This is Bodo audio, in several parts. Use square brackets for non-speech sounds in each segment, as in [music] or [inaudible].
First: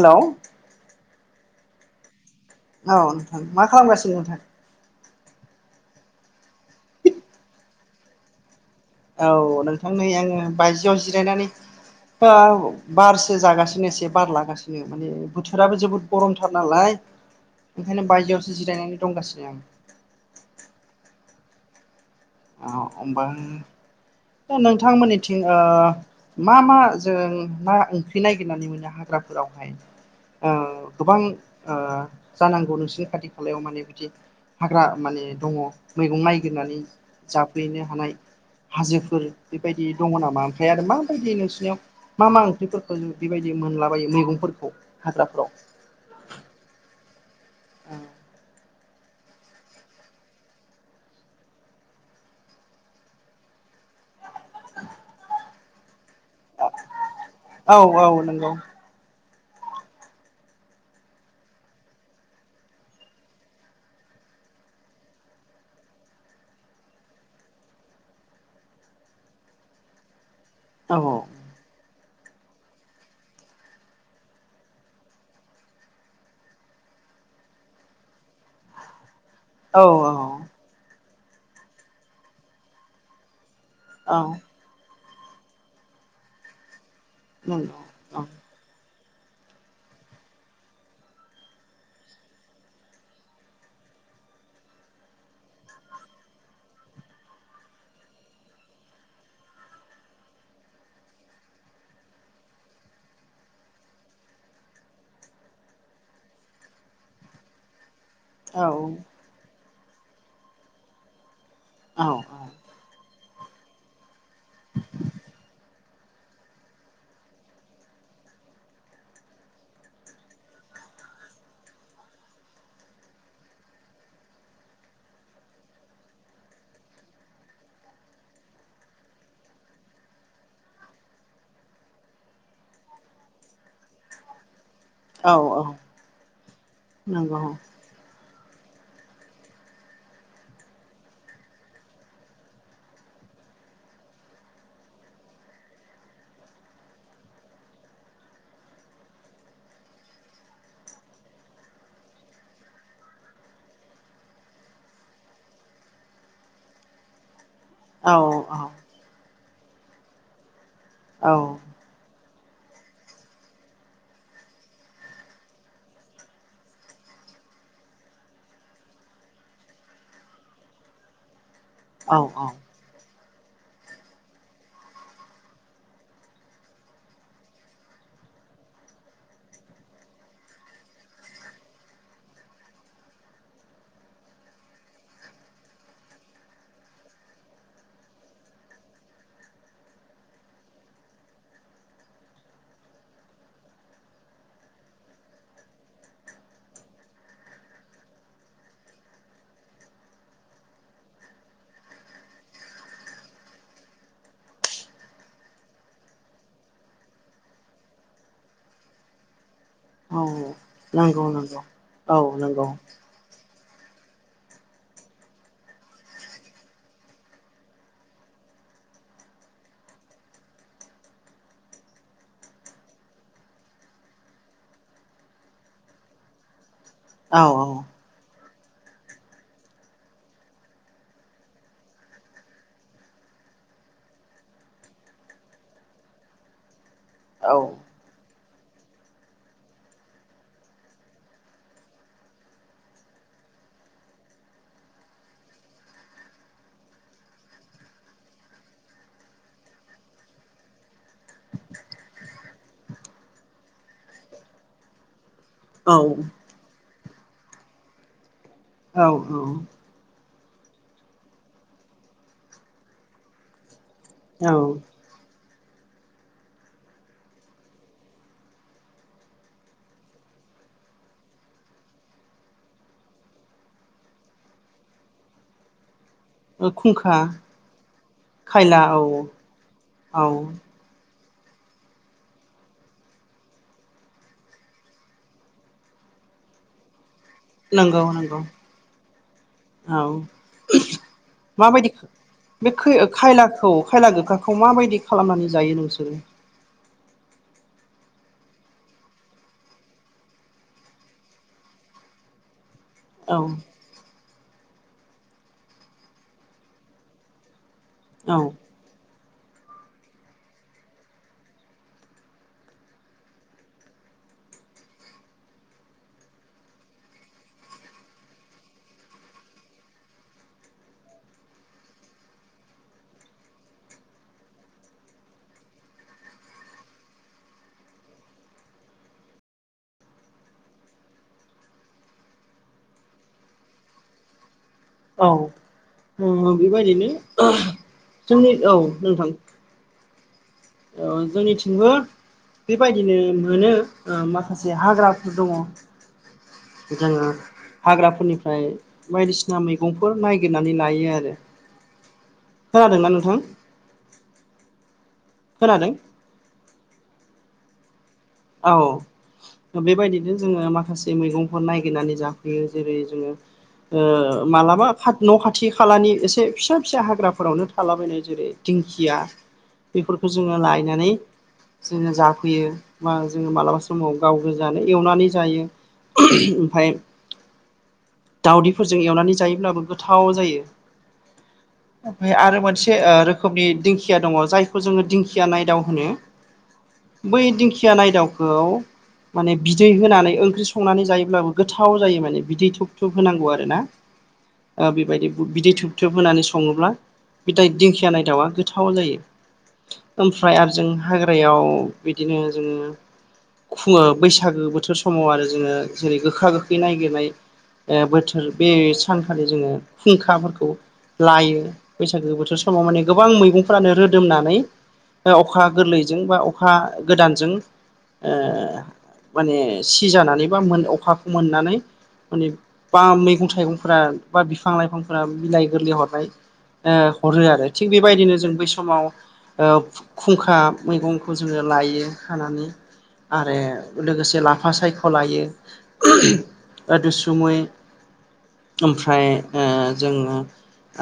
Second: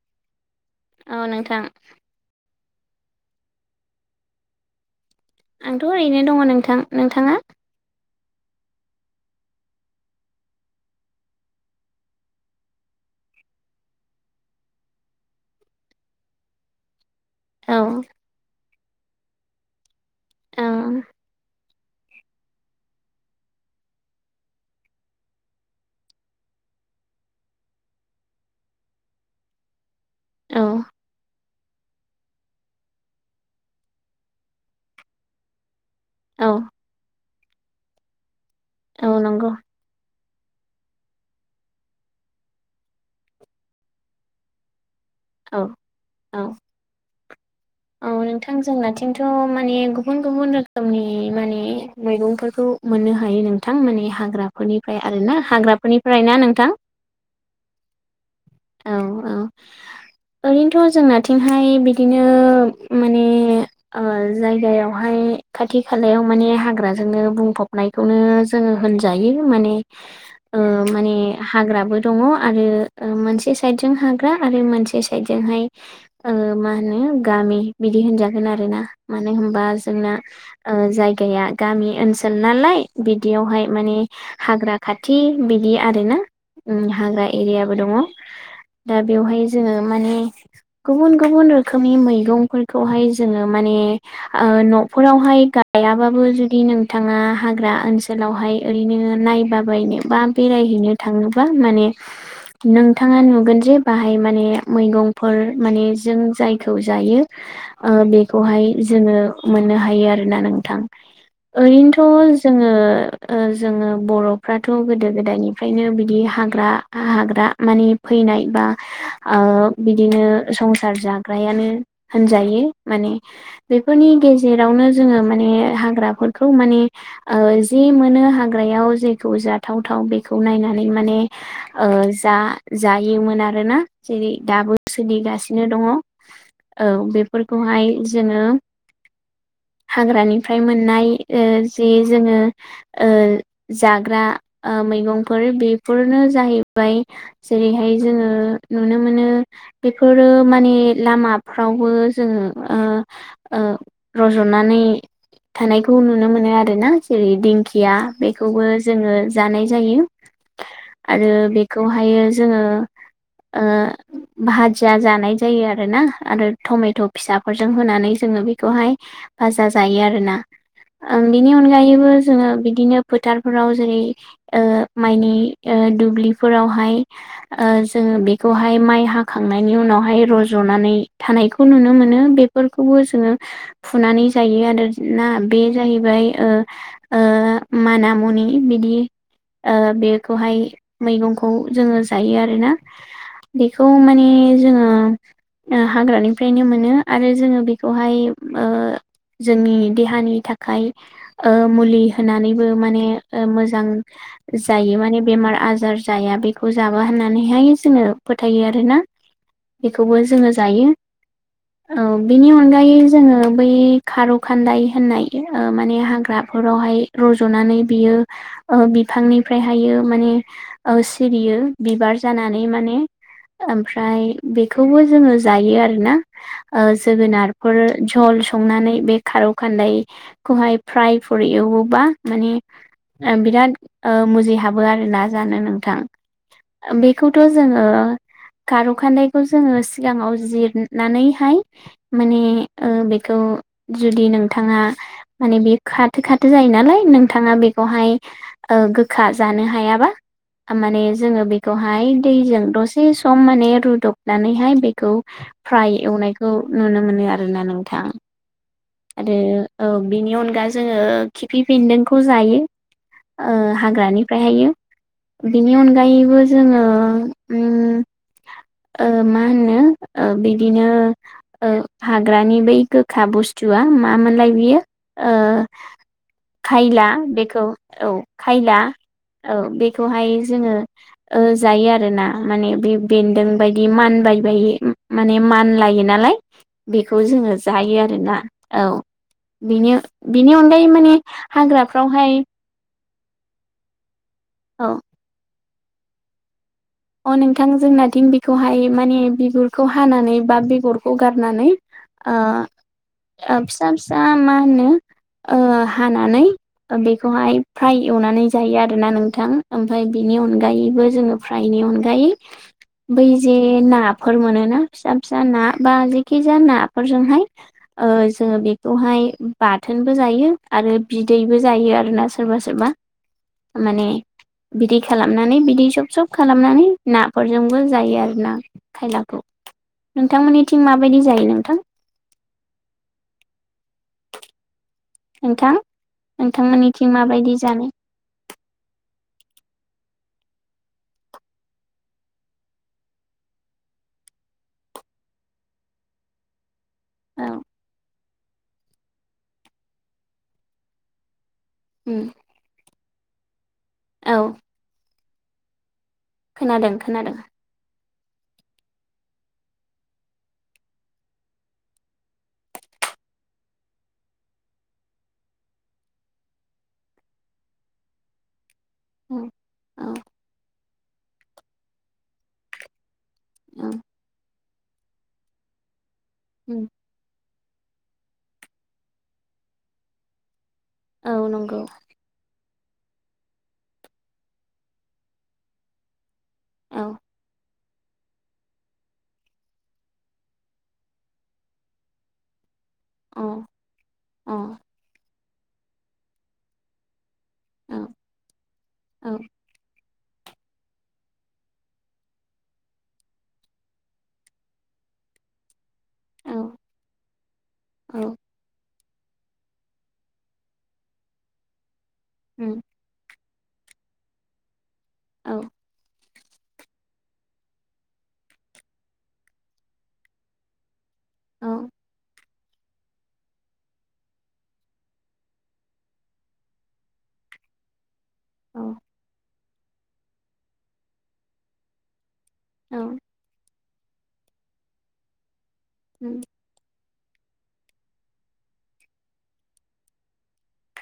हेलौ औ नोंथां औ नोंथां मा खालामगासिनो नोंथां? आंथ' ओरैनो दङ नोंथां नोंथाङा। औ नोंथां नै आङो बायजोआव जिरायनानै दा बारसो जागासिनो एसे बार लागासिनो माने बोथोराबो जोबोद गरमथार नालाय। औ ओंखायनो बायजोआवसो जिरायनानै दंगासिनो आं [unintelligible] [unintelligible] दा नोंथांमोननिथिं मा मा जों मा ओंख्रि नागिरनानै मोनो हागोन। फोथारफोरावहाय औ गोबां जानांगौ नोंसिनि खाथि खालायाव माने बिदि हाग्रा माने दङ। मैगं औ नायगिरनानै जाफैनो हानाय औ हाजोफोर नंगौ बेबायदि दङ नामा? ओमफाय आरो माबायदि नोंसिनियाव मा मा ओंख्रिफोरखौ जों बेबायदि मोनलाबायो मैगंफोरखौ औ हाग्राफ्राव औ औ नोंथां जोंनाथिं थिंथमाने गुबुन गुबुन रोखोमनि माने मैगंफोरखौ मोननो हायो नोंथां माने हाग्राफोरनिफ्राय आरो ना हाग्राफोरनिफ्राय ना नोंथां? औ औ नंगौ। औ औ ओरैनोथ' जोंनिथिंहाय बिदिनो माने जायगायावहाय खाथि खालायाव माने हाग्राजोंनो बुंफबनायखौनो जों होनजायो औ माने हाग्राबो दङ आरो मोनसे साइद जों हाग्रा आरो मोनसे साइदजोंहाय मा होनो। गामि बिदि होनजागोन आरोना मानो होनबा औ औ जोंना जाय गैया गामि ओनसोल नालाय बिदियावहाय माने औ हाग्रा खाथि थि बिदि आरोना हाग्रा एरियाबो नंगौ दङ। दा बेवहाय जोङो माने गुबुन गुबुन रोखोमनि मैगंफोर खौहाय जोङो माने न'फोरावहाय गायाबाबो जुदि नोंथाङा हाग्रा दा ओनसोलावहाय ओरैनो नायबा बायनो बा बेरायहैनो थाङोबा माने नोंथाङा नुगोन जे बाहाय माने मैगंफोर माने जों जायखौ जायो। औ बेखौहाय जोङो मोननो हायो आरोना नोंथां। औ ओरैनोथ' जोङो जोङो बर'फ्राथ' गोदो गोदायनिफ्रायनो बिदि हाग्रा हाग्रा माने फै फैनाय बा बिदिनो संसार जाग्रायानो होनजायो माने बेफोरनि गेजेरावनो जोङो माने हाग्राफोरखौ माने मोनो हाग्रायाव जेखौ जाथावथाव बेखौ नायनानै माने ओ ओ जा जायोमोन आरोना जेरै दाबो औ सोलिगासिनो दङ औ नंगौ बेफोरखौहाय जोङो [inaudible] हाग्रानिफ्राय मोननाय ओ जे जोङो ओ जाग्रा ओ मैगंफोर बेफोरनो जाहैबाय जेरैहाय जोङो नुनो मोनो बेफोरो माने लामा फ्रावबो जोङो ओ ओ रज'नानै थानायखौ नुनो मोनो आरो ना जेरैदिं खिया औ बेखौबो जोंङो जानाय जायो औ आरो बेखौहायो जों जोङो ओ भाजिया जानाय जायो आरोना आरो टमेट' फिसाफोरजों होनानै जोङो बेखौहाय भाजा जायो आरोना ओं बिनि अनगायैबो औ जोङो बिदिनो फोथारफोराव जेरै ओ माइनि ओ दुब्लिफोरावहाय ओ जों बेखौहाय माइ हाखांनायनि उनावहाय रज'नानै थानायखौ नुनो मोनो बेफोरखौबो जोङो फुनानै जायो आरो ना बे जाहैबाय ओ ओ माना मुनि बिदि ओ बेखौहाय मैगंखौ जोङो जायो आरोना बेखौ माने जोङो ओ हाग्रानिफ्रायनो मोनो आरो जोङो बेखौहाय ओ जोंनि देहानि थाखाय ओ मुलि होनानैबो माने मोजां जायो माने बेमार आजार जाया बेखौ जाबा होननानैहाय जोङो फोथायो आरोना बेखौबो औ जोङो जायो नंगौ नंगौ औ बिनि अनगायै जोङो बै खार' खान्दाय होननाय ओ माने हाग्राफोरावहाय रज'नानै बियो ओ बिफांनिफ्रायहायो माने ओ सिरियो बिबार जानानै माने ओमफ्राय बेखौबो जोङो जायो आरोना ओ औ औ जोगोनारफोर झल संनानै बे खार' खान्दायखौहाय फ्राय फोर एवोबा माने ओ बिराद ओ मुजि हाबो आरोना जानो नोंथां बेखौथ' जोङो खार खान्दाइखौ जोङो सिगाङाव जिरनानैहाय माने ओ बेखौ जुदि नोंथाङा माने बेयो खाथो खाथो जायो नालाय नोंथाङा बेखौहाय गोखा जानो हायाबा माने जोङो बेखौहाय दैजों दसे सम माने रुदबनानैहाय बेखौ औ फ्राय एवनायखौ नुनो मोनो आरोना नोंथां। औ आरो औ बेनि उनाव दा जोङो खिफि बेन्दोंखौ जायो ओ हाग्रानिफ्रायहायो औ बिनि अनगायैबो जोङो उम ओ मा होनो ओ बिदिनो ओ हाग्रानि बै गोखा बुस्थुआ मामोनलाय बियो? ओ औ खायला खुंखा बेखौ औ खायला औ औ बेखौहाय जोङो ओ जायो आरो ना माने बे बेन्दों बायदि मानबाय बायो माने मान लायो नालाय बेखौ जोङो जायो नंगौ आरोना नंगौ औ बेनि औ बिनि अनगायै माने माबायदि हाग्राफ्रावहाय बे खै खायलाखौ खायला गोखाखौ औ माबायदि खालामनानै जायो नोंसोरो? अ नोंथां जोंनाथिं बेखौहाय माने बिगुरखौ हानानै बा बेगरखौ गारनानै ओ औ ओ फिसा फिसा मा होनो ओ हानानै बेखौहाय फ्राय औ एवनानै जायो आरोना नोंथां ओमफ्राय बिनि अनगायैबो जोङो फ्रा यनि अनगायै बै जे नाफोर मोनोना फिसा फिसा ना बा जेखिजाया नाफोरजोंहाय ओ जोङो बेखौहाय बाथोनबो जायो आरो बिदैबो जायो आरोना सोरबा सोरबा [inaudible] माने बिदै खालामनानै बिदै जब जब थुब खालामनानै नाफोरजोंबो जायो आरोना खायलाखौ नोंथांमोननिथिं माबायदि जायो नोंथां औ नोंथां नोंथांमोननिथिं बेबायदिनो माबायदि जानाय जोंनि औ नोंथां औ जोंनिथिंबो बेबायदिनो मोनो माखासे हाग्राफोर दङ जोङो औ हाग्राफोरनिफ्राय बायदिसिना मैगंफोर नागिरनानै लायो आरो उम खोनादोंना नोंथां औ खोनादों खोनादों खोनादों औ बेबायदिनो जोङो माखासे मैगंफोर नायगिरनानै जाफैयो जेरै जोङो मालाबा खा न' खाथि खालानि एसे फिसा फिसा हाग्राफोरावनो थालाबायनाय जेरै दिंखिया उम औ बेफोरखौ जोङो लायनानै जोङो जाफैयो बा जों मालाबा औ समाव गाव गोजानो एवनानै जायो उम ओमफ्राय दावउदैफोरजों एवनानै जायोब्लाबो गोथाव जायो औ नंगौ ओमफ्राय आरो मानसि रोखोमनि दिंखिया दङ जायखौ जोङो दिंखिया नायदाव होनो औ बै दिखि दिंखिया नायदावखौ माने बिदै होनानै ओंख्रि संनानै जायोब्लाबो गोथाव जायो माने बिदै थुब थुब थुब अ होनांगौ आरोना औ बेबायदि बिदै थुब थोब होनानै सङोब्ला बे दाय दिंखिया नायदावा गोथाव जायो औ ओमफ्राय आरो जों हाग्रायाव बिदिनो जोङो खुङो बैसागो बोथोर समाव आरो जोङो जेरै गोखा औ गोखै ननायागिरनाय ओ औ बोथोर बे सानखालि जोङो खुंखाफोरखौ लायो बैसागो बोथोर उम समाव मान गोबां मैगं फोरानो रोदोमनानै औ अखा गोरलै बा अखा गोदान जों ओ माने सिजानानै बा मोन अखा मोननानै औ माने बा मैगं थाइगंफोरा बा बिफां लाइफांफोरा बालाइ गोरलै हरनाय हरो आरो थिग बेबायदिनो जों बै औ समाव ओ खुंखा मैगंखौ जोङो लायो खानानै औ आरो लोगोसे लाफा सायख'लायो उम गोदुसुमै ओमफ्राय ओ जोङो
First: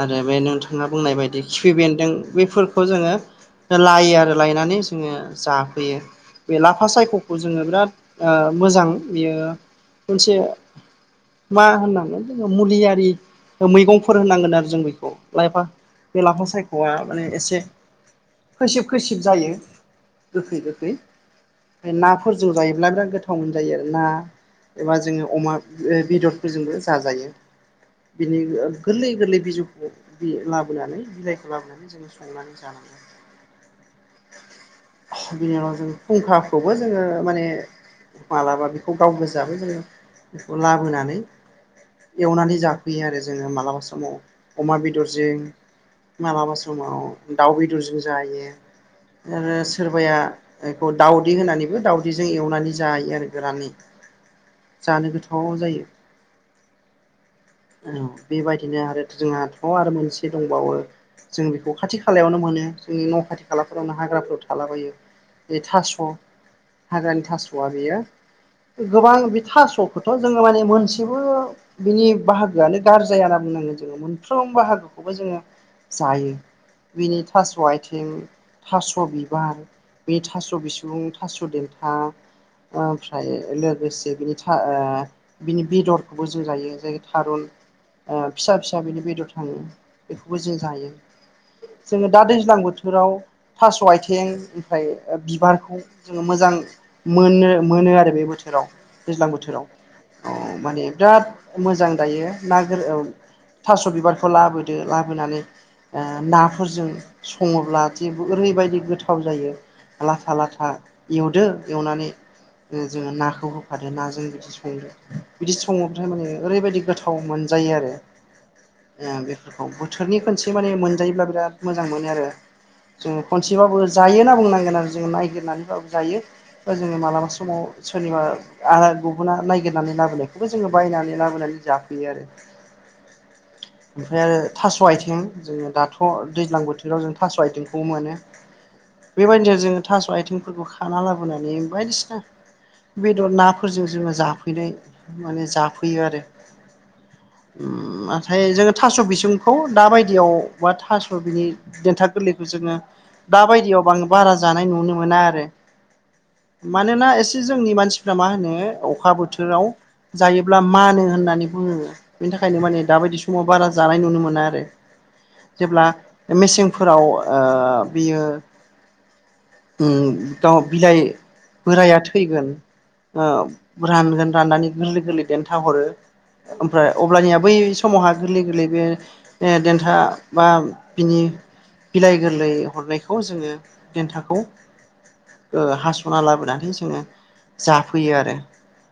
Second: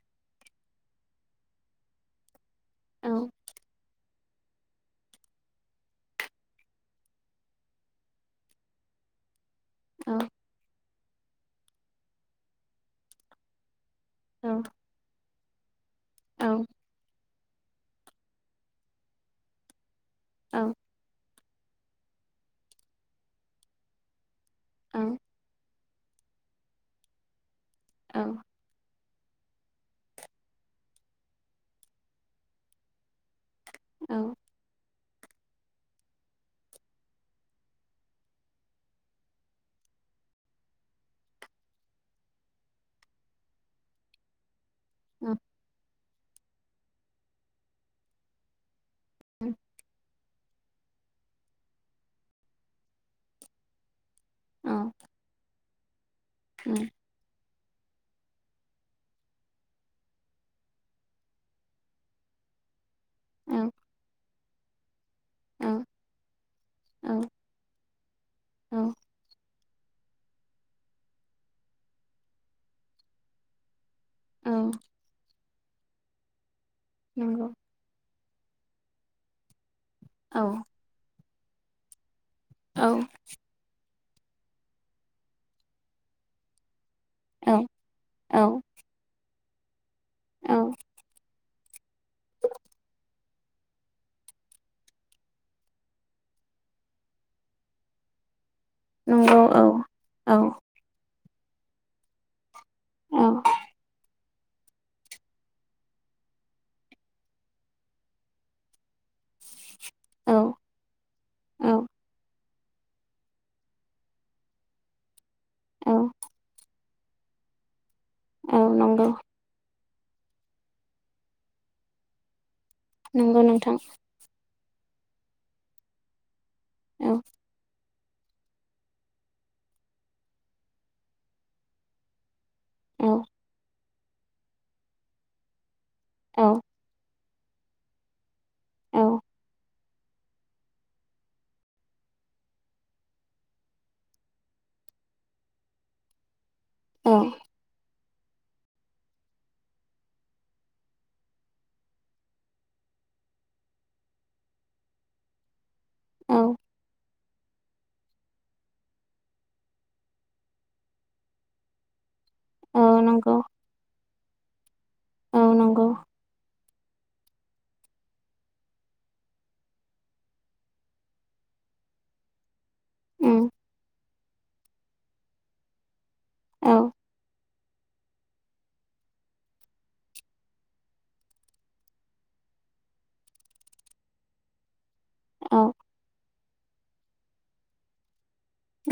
आरो बे नोंथाङा बुंनाय बदि खिफि बेनदों बेफोर खौ औ जोङो लायो आरो लायनानै जोङो जाफैयो बे लाफा सायख'खौ जोङो बिराद ओ मोजां बेयो औ मोनसे मा होनांगोन जोङो मुलियारि मैगंफोर औ होनांगोन उम आरो जों बेखौ। लाइफां बे लाफा औ सायख'या माने एसे खैसिब खैसिब जायो गोखै गोखै ओमफ्राय नाफोरजों जायोब्ला बिराद गोथावमोन जायो आरो ना एबा जोङो अमा बेदरफोरजोंबो जाजायो बिनि ओ गोरलै गोरलै बिजौखौ लाबोनानै बिलाइखौ लाबोनानै जोङो संनानै जानांगोन औ बिनि उनाव जों फुंखाखौबो जोङो माने माब्लाबा बेखौ गाव गोजाबो जोङो बेखौ लाबोनानै एवनानै जाफैयो आरो जोङो मालाबा समाव अमा औ बेदरजों मालाबा समाव दाउ बेदरजों जायो आरो सोरबाया। बेखौ दाावदै होनानैबो दाउदैजों एवनानै जायो आरो गोरानै। जानो गोथाव जायो। ओम औ बेबायदिनो आरो जोंहाथ' आरो मोनसे दंबावो। जों बेखौ खाथि खालायावनो मोनो जोंनि न' खाथि खालाफोरावनो हाग्राफोराव थालाबायो। बे थास' हाग्रानि थास'या बेयो औ गोबां बे थास'। खौथ' जोङो माने मोनसेबो बिनि बाहागोयानो गारजाया होनना बुंनांगोन। जोङो मोनफ्रोम बाहागोखौबो जोङो जायो बेनि थास' आइथिं। थास' बिबार बे थास' बिसुं थास' देनथा ओमफ्राय लोगोसे बिनि ओ बिनि बेदरखौबो जों जायो जाय थारुन ओ फिसा फिसा बिनि बेदर थाङो बेखौबो जों जायो। जोङो दा दैज्लां बोथोराव थास' आथिं। ओमफ्राय बिबारखौ जोङो मोजां मोनो मोनो आरो बे बोथोर। बोथोराव दैज्लां नंगौ औ नंगौ औ औ बोथोराव माने बिराद। मोजां दायो ना गोर थास' बिबारखौ लाबोदो लाबोनानै। ओ नाफोरजों सङोब्ला जेबो ओरैबायदि गोथाव जायो। लाथा औ लाथा एवदो एवनानै। जोङो नाखौ होफादो नाजों बिदि संदो बिदि औ सङोबाथाय माने ओरैबायदि गोथाव। थाव मोनजायो आरो औ ओ नंगौ बेफोरखौ बोथोरनि खनसे माने मोनजायोब्ला बिराद मोजां मोनो आरो जोङो नंगौ खनसेबाबो नोंथां जायो होना बुंनांगोन। नार [unintelligible] जोङ [unintelligible] नायागिरनानैबाबो जायो बा जोङो औ मालाबा समाव। सोरनिबा गुबुना नायगिरनानै लाबोनायखौबो जोङो बायनानै लाबोनानै जाफैयो आरो औ ओमफ्राय आरो थास' आथिं जोङो दाथ' औ दैज्लां बोथोराव जों थास'आइथिंखौ मोनो औ बेबायदि ज जोङो थास' आइथिंफोरखौ खाना लाबोनानै बायदिसिना बेदर नाफोरजों जोङो जाफैनाय माने जाफैयो आरो‌। औ उम नाथाय जोङो थास' बिसंखौ दा बायदियाव बा थास' बिनि देन्था गोरलैखौ जोङो दा बायदियाव बां बारा जानाय नुनो मोना आरो। औ मानोना एसे जोंनि मानसिफ्रा मा होनो अखा बोथोराव जायोब्ला मानो होननानै बुङो। बेनि थाखायनो औ माने दाबायदि नंगौ समाव बारा जानाय नुनो मोना आरो औ जेब्ला नंगौ ओ मेसें फोराव ओ बियो उ गाव बिलाइ बोराया थैगोन। ओ उम रानगोन राननानै गोरलै गोरलै देन्था हरो औ ओमफ्राय अब्लानिया बै समावहा गोरलै गोरलै बे देन्था बा बिनि। बिलाइ गोरलै हरनायखौ जोङो। देन्थाखौ औ ओ हास'ना लाबोनानै जोङो जाफैयो आरो।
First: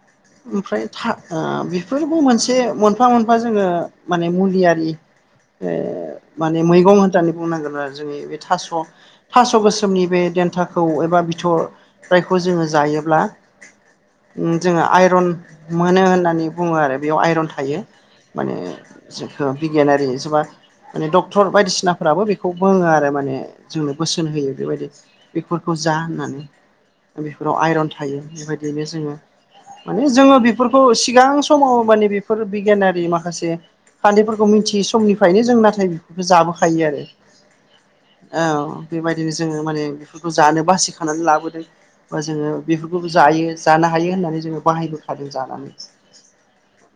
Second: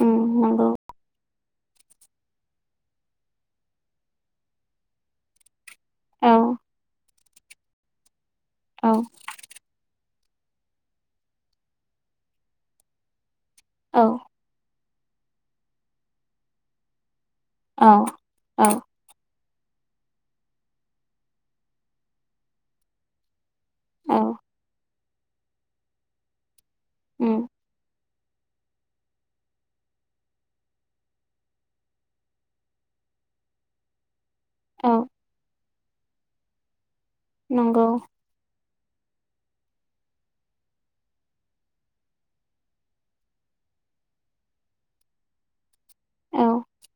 उम नंगौ ओमफ्राय था आ बेफोरबो मोनसे मोनफा मोनफा जोङो माने मुलियारि औ माने मैगं होननानै बुंनांगोन आरो जोंनि बे थास' औ थास' गोसो मनि बे देन्थाखौ एबा बिथ'राइखौ जोङो जायोब्ला औ उ जोङो आइरन मोनो होननानै बुङो आरो बियाव आइरन थायो औ माने औ जों जा बिगियानारि जेबा माने डक्टर बायदिसिनाफ्राबो बेखौ बुङो आरो माने जोंनो औ बोसोन होयो बेबायदि बेफोरखौ जा होननानै ओ उम बिफोराव आइरन थायो बिबायदिनो जोङो। माने जोङो बिफोरखौ सिगां समाव माने बिफोर बिगियानारि माखासे खान्थिफोर बखौ मिथियै औ समनिफ्रायनो जों नाथाय बिफोरखौ जाबोखायो आरो। नंगौ बिदिनो जोङो माने बिफोरखौ जानो बासिखानानै लाबोदों। बा जोङो बिफोरखौबो जायो जानो हायो होननानै जोङो बाहायबोखादों जानानै। औ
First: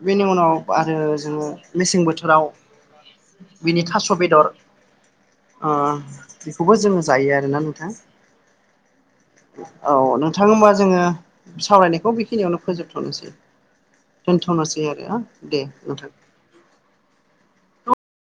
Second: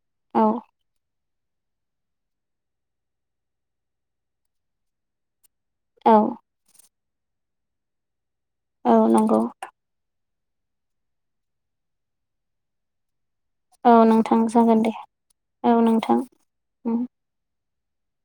बेनि औ उनाव आरो जोङो मेसें बोथोराव बिनि थास' बेदर आ औ बिखौबो जोङो जायो आरोना नोंथां औ नंगौ औ नों थां होमबा जोङो सावरायनायखौ बेखिनियावनो फोजोबथ'नोसै। औ नोंथां जागोन दोनथ'नोसै दे आरोना दे नोंथां। उम